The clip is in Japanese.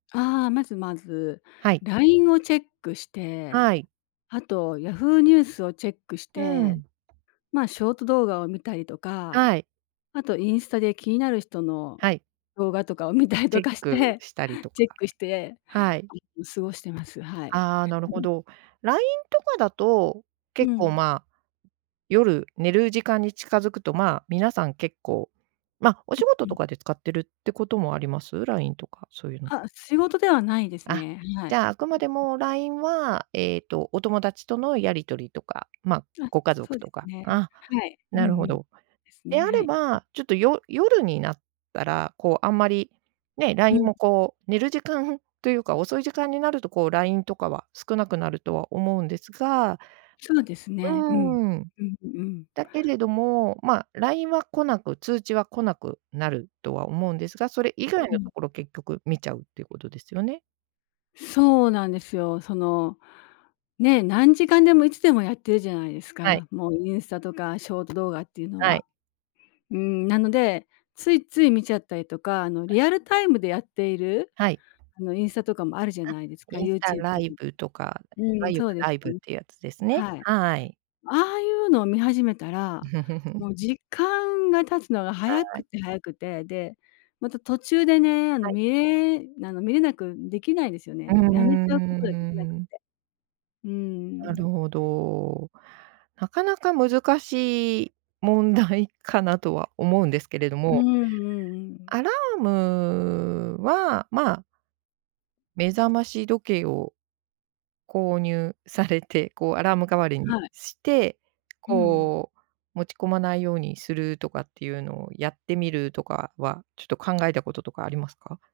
ああ、まずまずはい。ラインをチェックして、はい。あとヤフーニュースをチェックしうて、ん。まあ、ショート動画を見たりとか、はい。あとインスタで気になる人のはい。動画とかを見たりチとェッかしクて、したりとチェか、ックして、はい。いつも過ごしてます、はい。ああ、なるほど。ラインとかだと、結う構ん。まあ夜寝る時間に近づくとまあ皆さん結構、まおう、仕事うとん。かで使ってるってこともあります？ラインとかそういうの。あ、仕事ではないですあ、ね。はじい。うん、ゃああくまでうん。もラインはえっとお友達とのやり取りとか、まああ、ご家そ族うでとすか、ね。あ、はい。うんなうるほん。でど。すでね。あはれい。うん。ば、ちょっとよ夜になったら、こうあんまりね、ラうインん。もこう寝る時間というか、遅い時間になるとこうラインとかは少なくなるとは思うんですがそうですね。うん。うーん。うん、うんうん。だけれども、まあラインは来なく通知は来なくなるとは思うんですが、それ以外うのん。ところ結局見ちゃうっていうことですよね。そうなんですよ。そのね、何時間でもいつでもやってるじゃないですはい。か。もうインスタとかショート動画っていうのはい。は。うーん、なので、ついつい見ちゃったりとか、あのはい。リアルタイムでやっているはい。あのインスタとかもあるじゃあ、ないですか、インユスータチューラブイとか。ブとか、ういわん、ゆるそうですライブよっね。ていうやつですね。はい。はい。ああいうのを見始めたら、もう時間が経つのが早はくい。て早くて、で、また途中でね、あのはい。見れ見れなくできないですようね。ーもうやめちゃうことができなくて。ん。うなるん。ほど。なかなか難しい問題 かなとは思うんですけれどうんも。うんうんうん。アラームは、まあ目覚まし時計を、購入されて、こうアラーム代わりにはい。して、うん。こう持ち込まないようにするとかっていうのをやってみるとかは、ちょっと考えたこととかありますか？